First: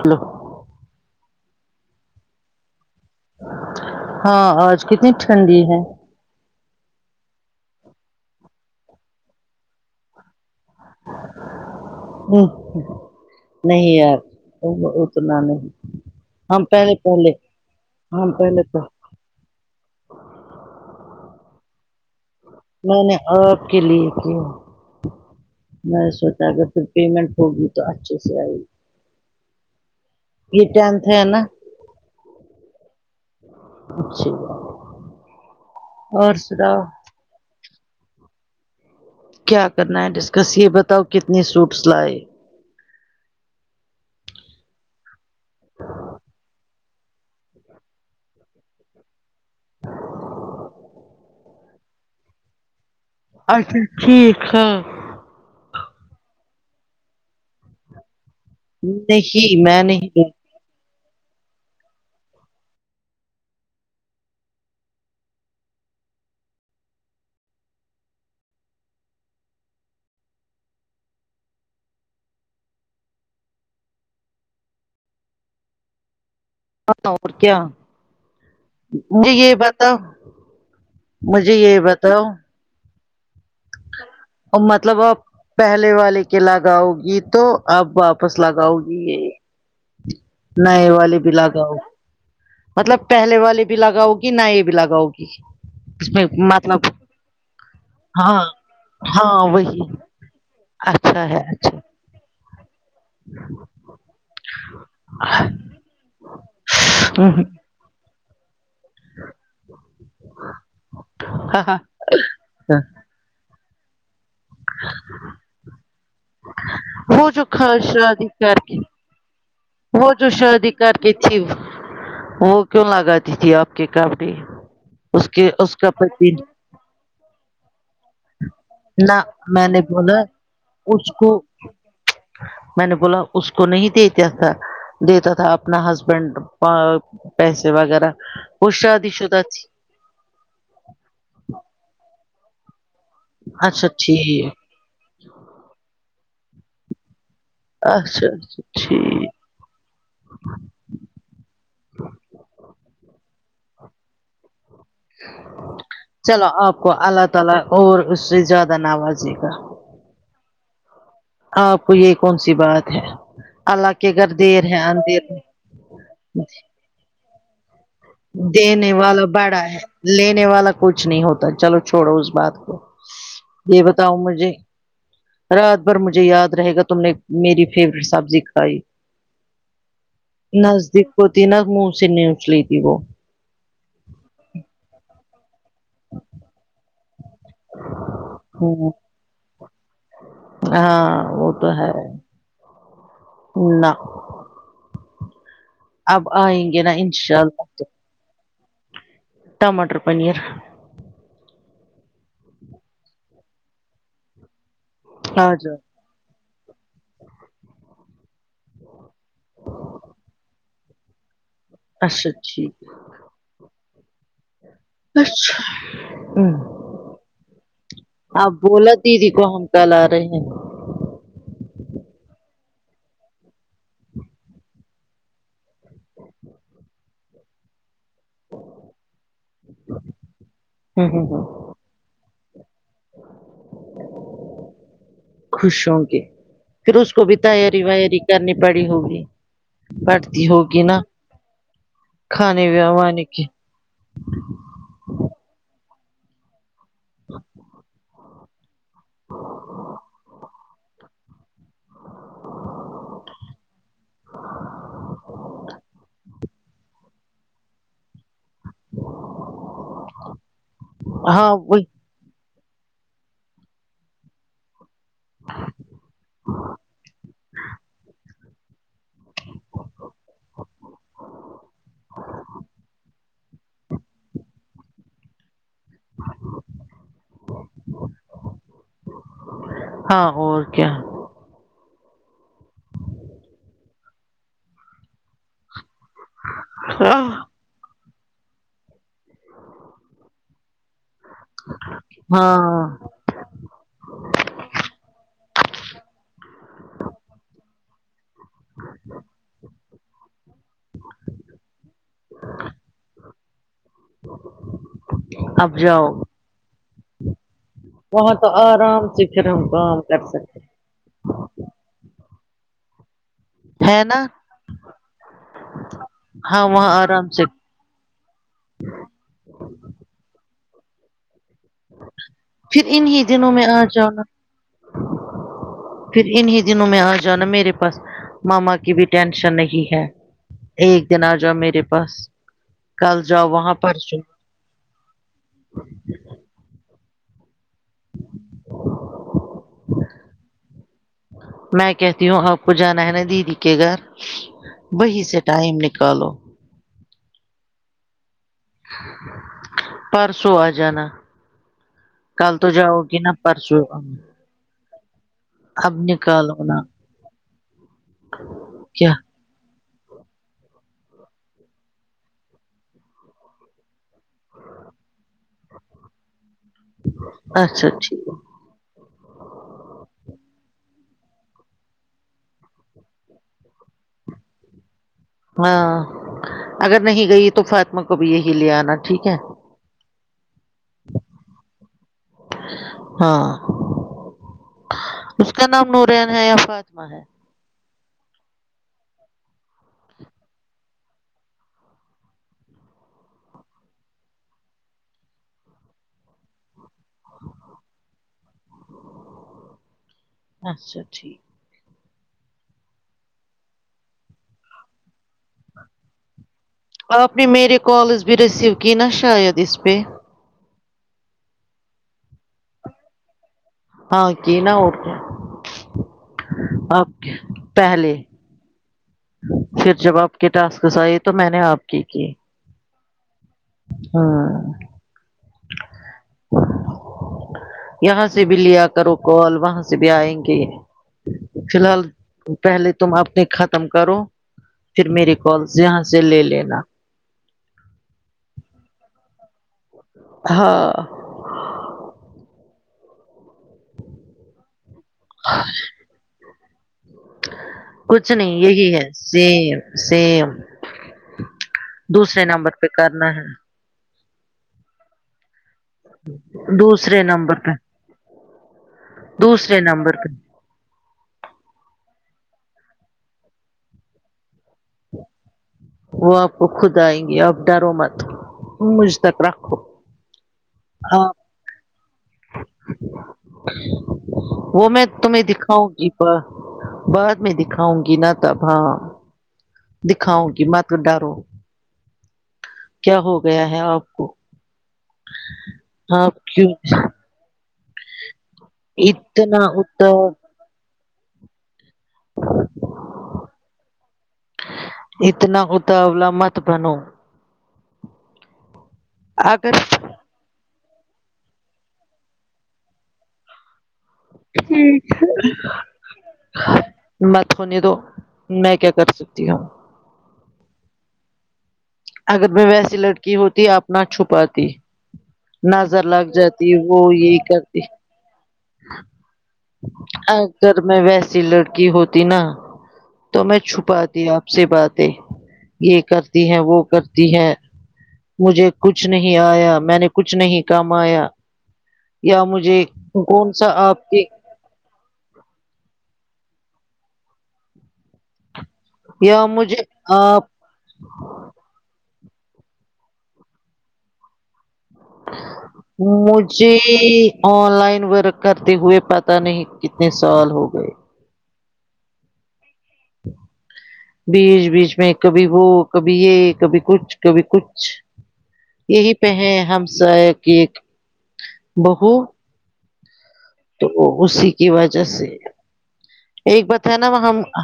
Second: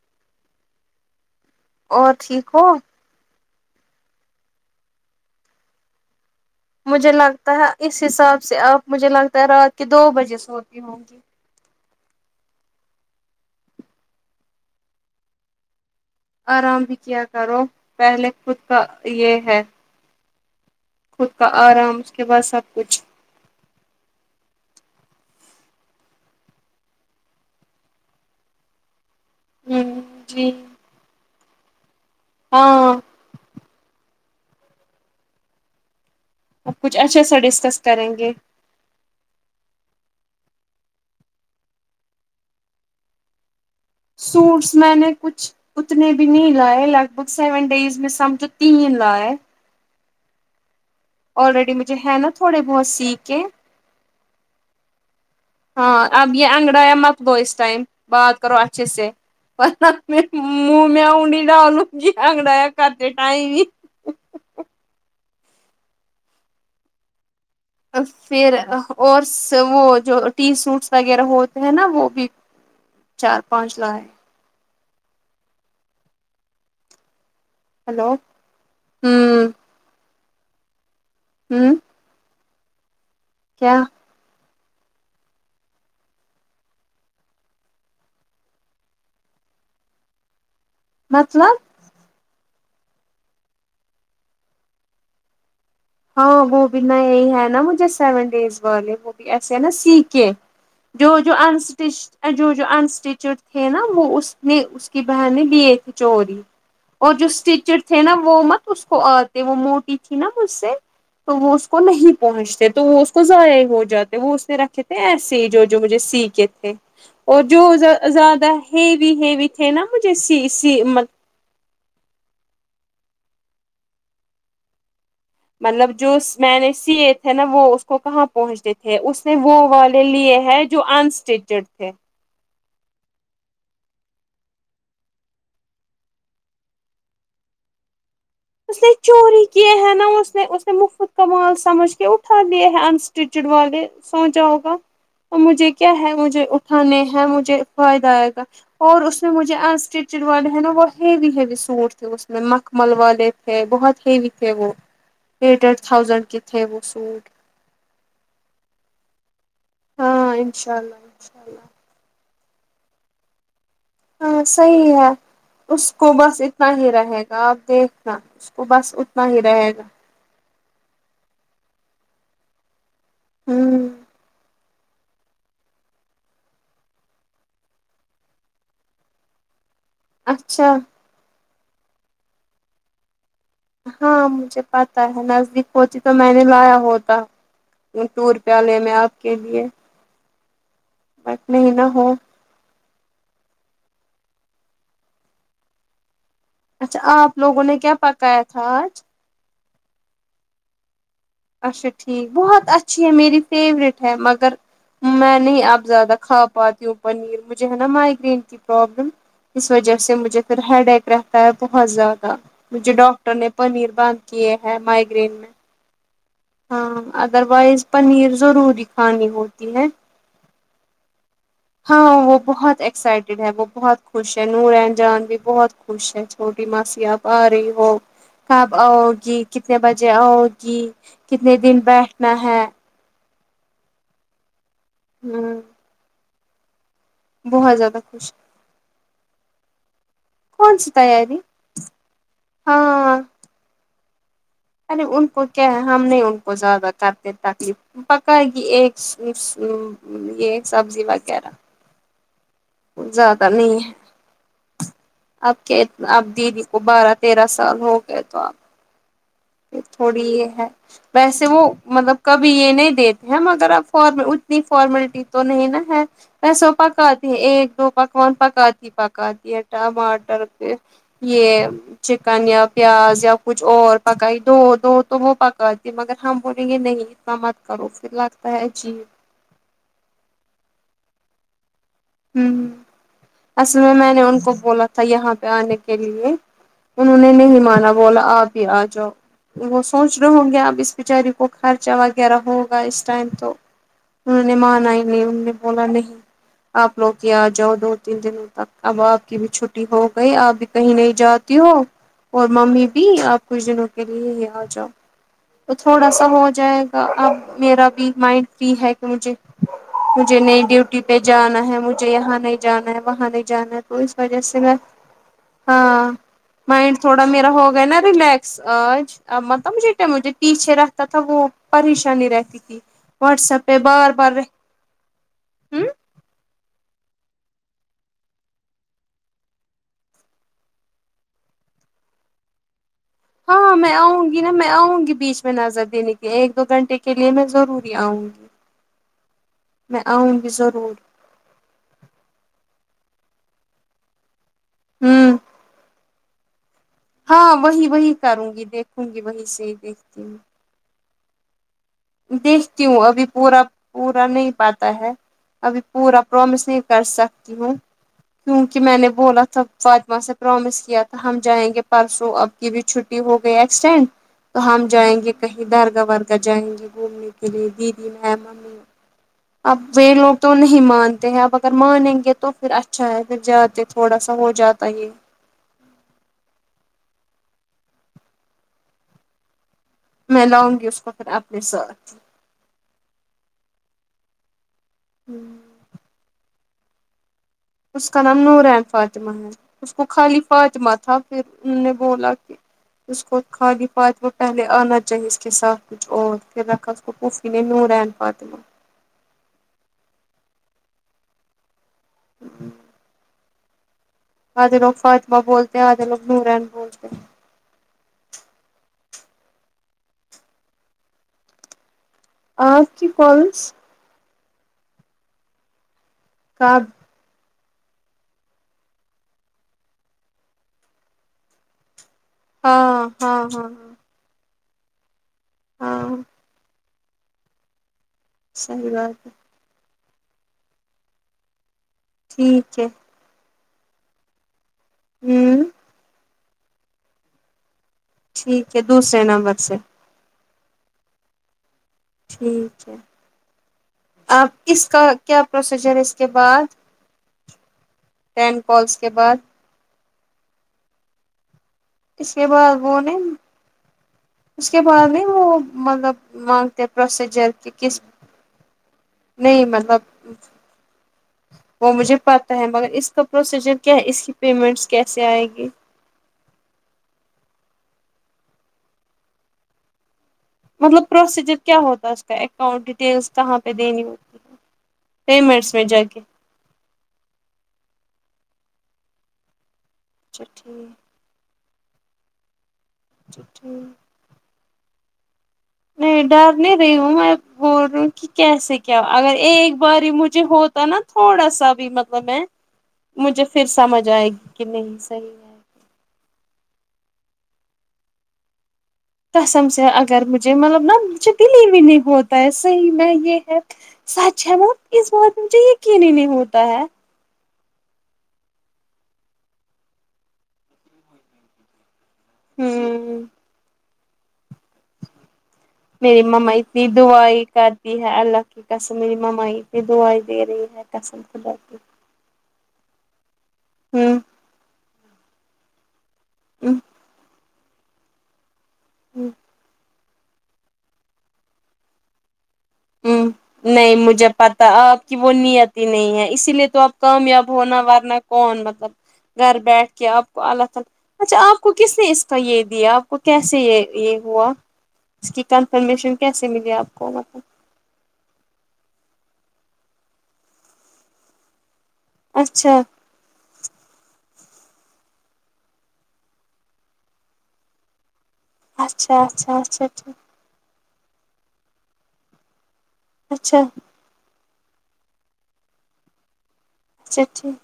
Hello اور ٹھیک ہو ہاں آج کتنی ٹھنڈی ہے مجھے لگتا ہے اس حساب سے آپ مجھے لگتا ہے رات کے دو بجے سوتی ہوں گی ہوں نہیں یار تم اتنا نہیں ہم آرام پہلے بھی کیا پہلے کرو پہلے ہم خود کا پہلے یہ ہے خود کا آرام اس کے بعد سب میں کچھ نے آپ کے لیے کیوں میں سوچا ا گر پھر پیمنٹ ہوگی تو اچھے سے آئے گی ہوں جی یہ ٹنتھ ہے نا ہاں اچ اور س کچھ اچھے سا ڈسکس کریں گے کیا کرنا ہے ڈسکس یہ بتاؤ کتنی سوٹس لائی سوٹس میں نے کچھ اتنے بھی نہیں لائے لگ بگ سیون ڈیز میں سمجھو تین لائے آلریڈی مجھے ہے نا تھوڑی بہت سیکھ اچھا ٹھیک ہے ہاں آب یہ انینگڑایا مت لو اس ٹائم بات کرو اچھیے سے نہیں میں ورنا نہیں منہ میں انگلیاں ڈالوں گی انگڑائیاں کرتے ٹائم پھر اورس وہ جو تین سوٹس وغیرہ ہوتے ہیں نا وہ بھی چار پانچ لاے ہاں تو اور کیا ہلو مجھے ہوں یہ بتاؤ مجھے یہ ہوں بتاؤ کیا کب مطلب اب پہلے والے کے لگاؤ گی تو اپ واپس لگاؤ گی یہ نئے والی بھی مطلب لگاؤ مطلب پہلے والی بھی لگاؤ گی نئے بھی لگاؤ گی اس میں ہاں وہ بھی مطلب نئے ہی ہے نا مجھے سیون ہاں ڈیز والے وہ بھی ہاں ایسے نا وہی سیکے جو اچھا جو ہے ان اچھا اسٹیچ جو جو انس ٹیچ تھے نا وہ اس نے اس کی بہن نے لیے تھے چوری اور جو اسٹیچڈ تھے نا وہ مت اس کو آتے وہ موٹی تھی نا مجھ سے تو وہ اس کو نہیں پہنچتے تو وہ اس کو ضائع ہو جاتے وہ اس نے رکھے تھے ایسے ہی جو جو مجھے سیکے تھے وہ اور جو شادی زیادہ کر کے ہیوی ہیوی تھے نا مجھے سی سی مط جی وہ کیوں لگاتی تھی آپ کے کپڑے اس کے اس کا مطلب جو پتی س میں نے سیے تھے نا وہ اس کو کہاں پہنچتے تھے تھے نہ اس نے وہ میں والے بولا لیے ہیں جو اس کو انسٹیچڈ تھے میں نے بولا اس کو نہیں دے جاتا دیتا تھا اپنا ہسبینڈ پا پیسے وغیرہ وہ اس نے شادی شدہ چوری تھی کیے ہیں نا اس نے اس نے مفت کا مال سمجھ کے اٹھا لیے ہیں انسٹیچڈ والے اچھا سوچا ٹھیک ہوگا مجھے کیا ہے مجھے اٹھانے ہیں مجھے فائدہ اچھا آئے گا اچھا اور اس ٹھیک میں مجھے جو انسٹچڈ والے ہیں نا وہ ہیوی ہیوی سوٹ تھے اس م میں مخمل والے تھے بہت ہیوی تھے وہ ایٹ ایٹ تھاؤزینڈ کے چلو تھے آپ وہ کو اللہ سوٹ تعالی اور اس سے زیادہ نوازے گا ہاں انشاء اللہ انشاء اللہ آپ کو یہ کون سی بات ہے اللہ کے گھر ہاں دیر صحیح ہے اندھیر اس کو بس نہیں اتنا ہی رہے گا آپ دیکھ ہاں اس کو دینے بس والا اتنا ہی بڑا رہے ہے لینے والا کچھ نہیں ہوتا چلو چھوڑو اس بات کو یہ ہوں بتاؤ مجھے رات بھر مجھے یاد رہے گا تم نے میری فیوریٹ سبزی کھائی اچھا نزدیک ہوتی ناں منہ سے نوچ لیتی وہ ہاں مجھے پتا ہے نزدیک ہوتی تو میں نے لایا ہوتا ٹور پیالے میں آپ کے لیے ہاں بٹ وہ تو نہیں نہ ہے ہو نہ اب آئیں گے ناں انشاء اللہ گیا تھا آج ٹمٹر پنیر اچھا ٹھیک بہت اچھی ہے میری فیوریٹ ہے مگر میں نہیں آج اب زیادہ کھا پاتی ہوں پنیر مجھے ہے ناں مائگرین کی پرابلم اس وجہ سے مجھے پھر ہیڈ ایک رہ پت بہت اچھا زیادہ ٹھیک مجھے ڈاکٹر نے پنیر بند کیے ہیں مائگ اچھا ہوں ادر وائز پنیر آپ ضروری بولا کھانی دیدی کو ہم ہوتی ہے کل آ رہے ہیں ہاں وہ بہت ایکسائٹیڈ ہے وہ بہت خوش ہے نورالعین جان بھی بہت خوش ہے چھوٹی ماسی آپ آ رہی ہو کب آؤ گی کتنے بجے آؤ گی ہ ہ کتنے دن بیٹھنا ہے ہ خوش ہوں گی پھر اس کو بھی بہت تیاری زیادہ ویاری خوش کرنی پڑی ہوگی پڑ تی کون ہوگی سی ناں تیاری کھانے ہاں وانے کی ارے ان کو کیا ہے ہم نہیں ان کو زیادہ کرکے تکلیف پکا ہے کہ ایک یہ سبزی وغیرہ زیادہ نہیں ہے آپ کہ آپ دیدی کو بارہ تیرہ سال ہو گئے تو آپ تھوڑی یہ ہے ویسے ہاں وہ وہی مطلب کبھی یہ نہیں دیتے ہیں مگر اب فار اتنی فارملٹی تو نہیں ناں ہے ایسے او پکاتی ہے ایک دو پکوان پکاتی پکاتی ہے ٹماٹر پہ یہ چکن یا پیاز یا کچھ اور پکائی دو دو تو وہ پکا مگر ہم بولیں گے نہیں اتنا مت کرو پھر لگتا ہے عجیب ہاں اور کیا ہوں اصل میں میں نے ان کو بولا تھا یہاں پہ آنے کے لیے انہوں نے ہاں نہیں مانا بولا آپ ہی آ جاؤ وہ سوچ رہے ہوں گے اب اس بچاری کو خرچہ وغیرہ ہوگا اس ٹائم تو انہوں نے مانا ہی نہیں انہوں نے بولا نہیں آپ لوگ ہی آ جاؤ دو تین دنوں تک اب آپ کی بھی چھٹی ہوگئی آپ بھی کہیں نہیں جاتی ہو اور ممی بھی آپ کچھ دنوں کے لیے یہاں آ جاؤ تو اب جاؤ تھوڑا سا ہوجائے گا اب میرا بھی وہاں مائنڈ تو فری ہے کہ آرام سے مجھے پھر ہم کام کر مجھے سکتے نئی ڈیوٹی پہ جانا ہے مجھے یہاں نہیں جانا ہے وہاں نہیں جانا تو ہے اس نا وجہ سے میں ہاں ہاں وہاں مائنڈ تھوڑا آرام سے میرا ہو گیا ناں ریلیکس آج ا مطلب مجھے ٹھیک ہے تھی سیرپ تھا وہ پریشانی رہتی تھی پھر انیں واٹس دنوں میں ایپ پہ آ بار جانا بار رہ ہوں پھر انیں دنوں میں آ جانا میرے پاس مما کی بھی ٹینشن نہیں ہے ایک دن آ جاؤ میرے پاس کل جاؤ ہاں وہاں میں پرسوں آؤں گی نا میں آؤں گی بیچ میں نظر دینے کے لیے ایک دو گھنٹے کے لیے میں ضروری آؤں گی میں آؤں گی ضرور میں کہتی ہوں آپ کو جانا ہے نا دیدی کے گھر وہی ہوں سے ٹائم ن کالو ہاں وہی وہی کروں گی دیکھوں گی وہی سے ہی دیکھتی ہوں تو آ جانا کل تو دیکھتی جاؤ ہوں گی ابھی نا پورا پرسوں آنا۔ پورا نہیں پتا ہے ابھی اب پورا نکالو پرومیس نہیں نا کر سکتی ہوں کیونکہ میں نے کیا بولا تھا فاطمہ سے پرامیس کیا تھا ہم جائیں گے پرسوں اب کی بھی چھٹی ہو گئی ایکسٹینڈ تو ہم جائیں گے کہیں درگاہ ورگاہ جائیں گے گھومنے کے لیے اچھا دیدی ٹھیک ہے ممی اب وہ لوگ تو نہیں مانتے ہیں اب اگر مانیں گے تو پھر اچھا ہے پھر جاتے تھوڑا سا ہو جاتا یہ ہاں اگر نہیں گئی تو فاطمہ کو بھی یہیں لے آنا ٹھیک ہے میں لاؤنگی اسکو پھر اپنے ساتھ ہاں اس کا نام نور بن ہے یا فاطمہ ہے اس کا نام نورین فاطمہ ہے اس کو خالی فاطمہ تھا پھر انھوں نے بولا کہ اس کو خالی فاطمہ پہلے آنا چاہے اس کے ساتھ کچھ اور پھر رکھا اس کو پھوفی نے نورین فاطمہ اچھا ٹھیک آدھے لوگ فاطمہ بولتے ہیں آدھے لوگ نورین بولتے ہیں اب آپ نے میرے کالز بھی ریسیو کی نا شاید اس پہ آپ کی کالس ہاں کی نہ وہ کا آپ کی پہلے پھر جب آپ کے ٹاسکس آئے تو میں نے آپ کے کئے ہاں ہاں ہاں ہاں ہاں یہاں سے بھی لیا صحیح کرو بات ہے کال وہاں سے بھی آئیں گے فی الحال ٹھیک ہے پہلے تم اپنے ختم کرو پھر میری ہوں کالس یہاں سے لے لینا ٹھیک ہے دوسرے نمبر سے ہاں ٹھیک ہے اب اس کا کیا پروسیجر ہے اس کے بعد کچھ نہیں ٹین یہی کالس ہے کے بعد سیم سیم اس دوسرے کے نمبر بعد پہ وہ نہیں کرنا ہے اس کے بعد نہیں وہ مطلب مانگتے دوسرے پروسیجر نمبر کہ پہ کس نہیں دوسرے مطلب نمبر پہ وہ مجھے پتہ ہے مگر اس کا پروسیجر کیا ہے اس کی پیمنٹس کیسے آئے گی وہ آپ کو خود آئیں گی آپ ڈرو مت مجھ تک رکھو مطلب ہاں پرسییجر کیا ہو تا اسکا اکاؤنٹ ڈیٹیلس تواں پہ دینی ہوتی ہے پیمنٹس میں جا کے بد میں دکھاؤں گی نہ ت اب ہاں اچھا دکھاؤں گی مت ٹھیک کو ڈرو کیا ہو اچھا گیا ہے ٹھیک آپ کو نہیں آپ ڈر کیوں نہیں رہی ہوں میں بول رہی ہوں کہ کیسے کیا اگر اتنا ایک بار اتا مجھے ہوتا نا تھوڑا سا بھی مطلب وہ میں مجھے پھر سمجھ آئے گی کہ نہیں صحیح تول مت بنو قسم سے اگر مجھے مطلب نہ مجھے دلی بھی نہیں ہوتا ہے صحیح میں یہ ہے سچ ہے مطلب اس بات مجھے یقین نہیں ہی نہیں ہوتا ہے مت ہونے دو میں کیا کر سکتی ہوں اگر میں ویسی ہوں لڑکی ہوتی آپ نہ چھپاتی نظر میری لگ مما جاتی استنی وہ یہ دعائے کرتی ہے اللہ کہ قسم میری مما دعایے دے رہی اگر ہے میں قسم ویسی خدا کی لڑکی ہوتی نا تو میں ہوں چھپاتی آپ سے باتیں یہ کرتی ہیں وہ کرتی ہے مجھے کچھ ہوں نہیں آیا میں نے کچھ نہیں کمایا یا مجھے ہمم کون سا نہیں آپ کی مجھے پتا آپ کی وہ نیت ہی نہیں ہے اسی لیے تو آپ کامیاب ہونا وارنا کون یا گھر مجھے بیٹھ کے آپ کو اللہ تعالی اچھا آپ کو کس نے اس کا یہ دیا آپ کو کیسے یہ یہ ہوا اس کی کنفرمیشن کیسے ملی مجھے آپ کو مطلب آن لائن ورک کرتے ہوئے پتا نہیں کتنے سال ہو گئے اچھا بیچ بیچ میں کبھی وہ کبھی یہ کبھی کچھ کبھی کچھ یہی اچھا پہ اچھا ہیں ہم اچھا ٹھیک سب ایک بہو اچھا وہ اسی کی وجہ سے ایک بات ہے نا وہ اچھا ہم ٹھیک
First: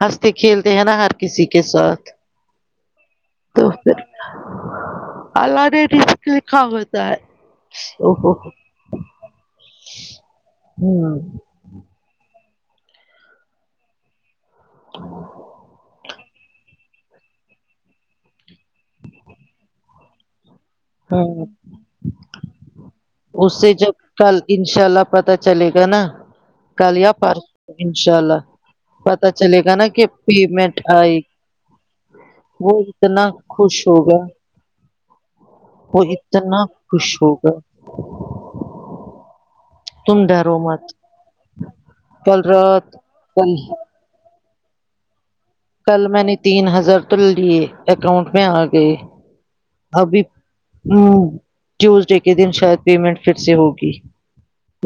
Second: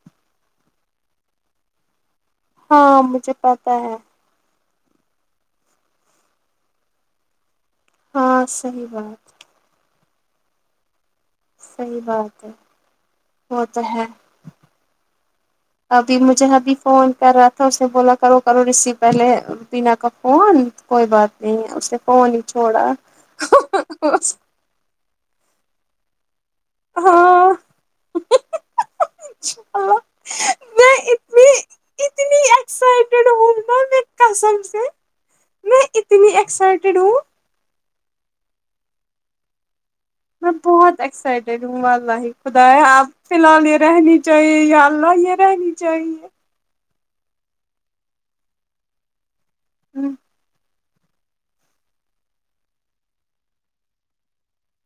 ہنستے کھیلتے ہیں نا ہر کسی کے ساتھ ہاں مجھے تو پتا ہے پھر اللہ نے ڈ کے لکھا ہوتا ہے وھو ہاں ہمم صحیح بات صحیح بات ہے وہ تو ہے ابھی مجھے ابھی فون کر رہا تھا اسے بولا کرو کرو ریسیو پہلے بینا کا فون کوئی بات ہوں نہیں ہے اس نے فر نہیں چھوڑا اس سے جب کل انشاء اللہ پتہ چلے گا نا کل یا پر ہاں انشاء اللہ پتا چلے گا نا اللہ کہ پیمنٹ میں آئے اتنی اتنی وہ اتنا خوش ہوگیا سب سے میں وہ اتنی اتنا ایکسائٹیڈ خوش ہوں ہوگا تم میں ڈرو مت بہت ایکسائٹیڈ ہوںلہ کل خدا ہے رات آپ فی کل الحال یہ رہنی چاہے یہ آللہ ہی یہ رہہنی کل میں نے تین ہزار تو لیے اکاؤنٹ میں آ گئے ابھی وں ٹیوزڈے کے دن شاید پیمنٹ پھر سے ہوگی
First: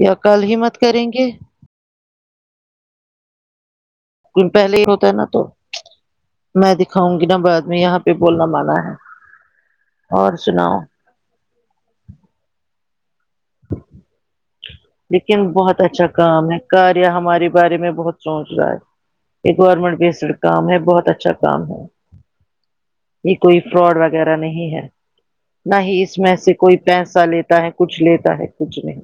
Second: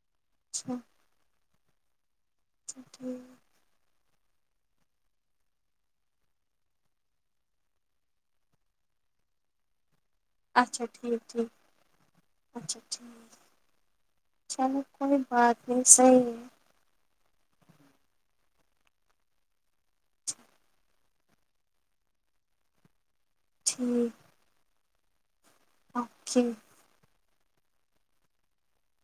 یا کل ہی مت کریں گے اچھا ٹھیک یہ پہلے ہی ہوتا ہے نا تو میں دکھاؤں گی نا بعد میں یہاں پہ بولنا منع ہے اور سناؤ اچھا ٹھیک اچھا ٹھیک ٹھیک اچھا ٹھیک چلو کوئی لیکن بات بہت نہیں اچھا صحیح کام ہے کاریا ہمارے بارے میں بہت سوچ رہا ہے یہ گورنمنٹ بیسڈ کام ہے بہت اچھا کام ہے یہ کوئی فراڈ ٹھیک وغیرہ نہیں ہے نہ ہی اس میں اوکے سے کوئی پیسہ لیتا ہے کچھ لیتا ہے کچھ نہیں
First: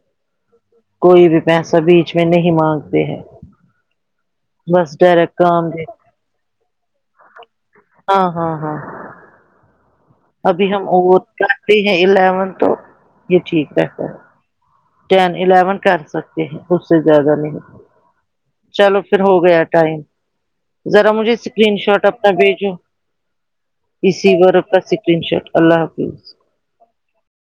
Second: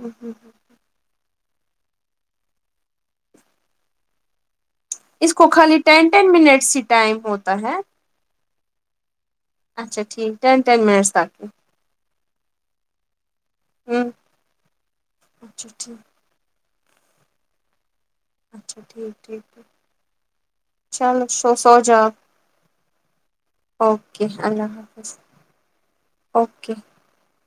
ہوں ہوں ہوں کوئی بھی پیسہ بیچ میں نہیں مانگتے ہیں بس اس ڈائریکٹ کو کام خالی دے ٹین ٹین منٹس ہی ٹائم ہوتا ہے ہاں ہاں ہاں اچا ٹھیک ٹن ٹن منٹس تک ف ہیں الیون تو یہ ٹھیک رہہتا ہوں ہے ٹین اچھا الیون ٹھیک کر سکتے ہیں اس سے زیادہ نہیں اچھا چلو پھر ٹھیک ہو ٹھیک گیا ٹھیک ٹائم ذرا چلو مجھے سو اسکرین سو شاٹ جاؤ اپنا بھیجو اوکے اسی گروپ پر اسکرین شارٹ اللہ حافظ کیا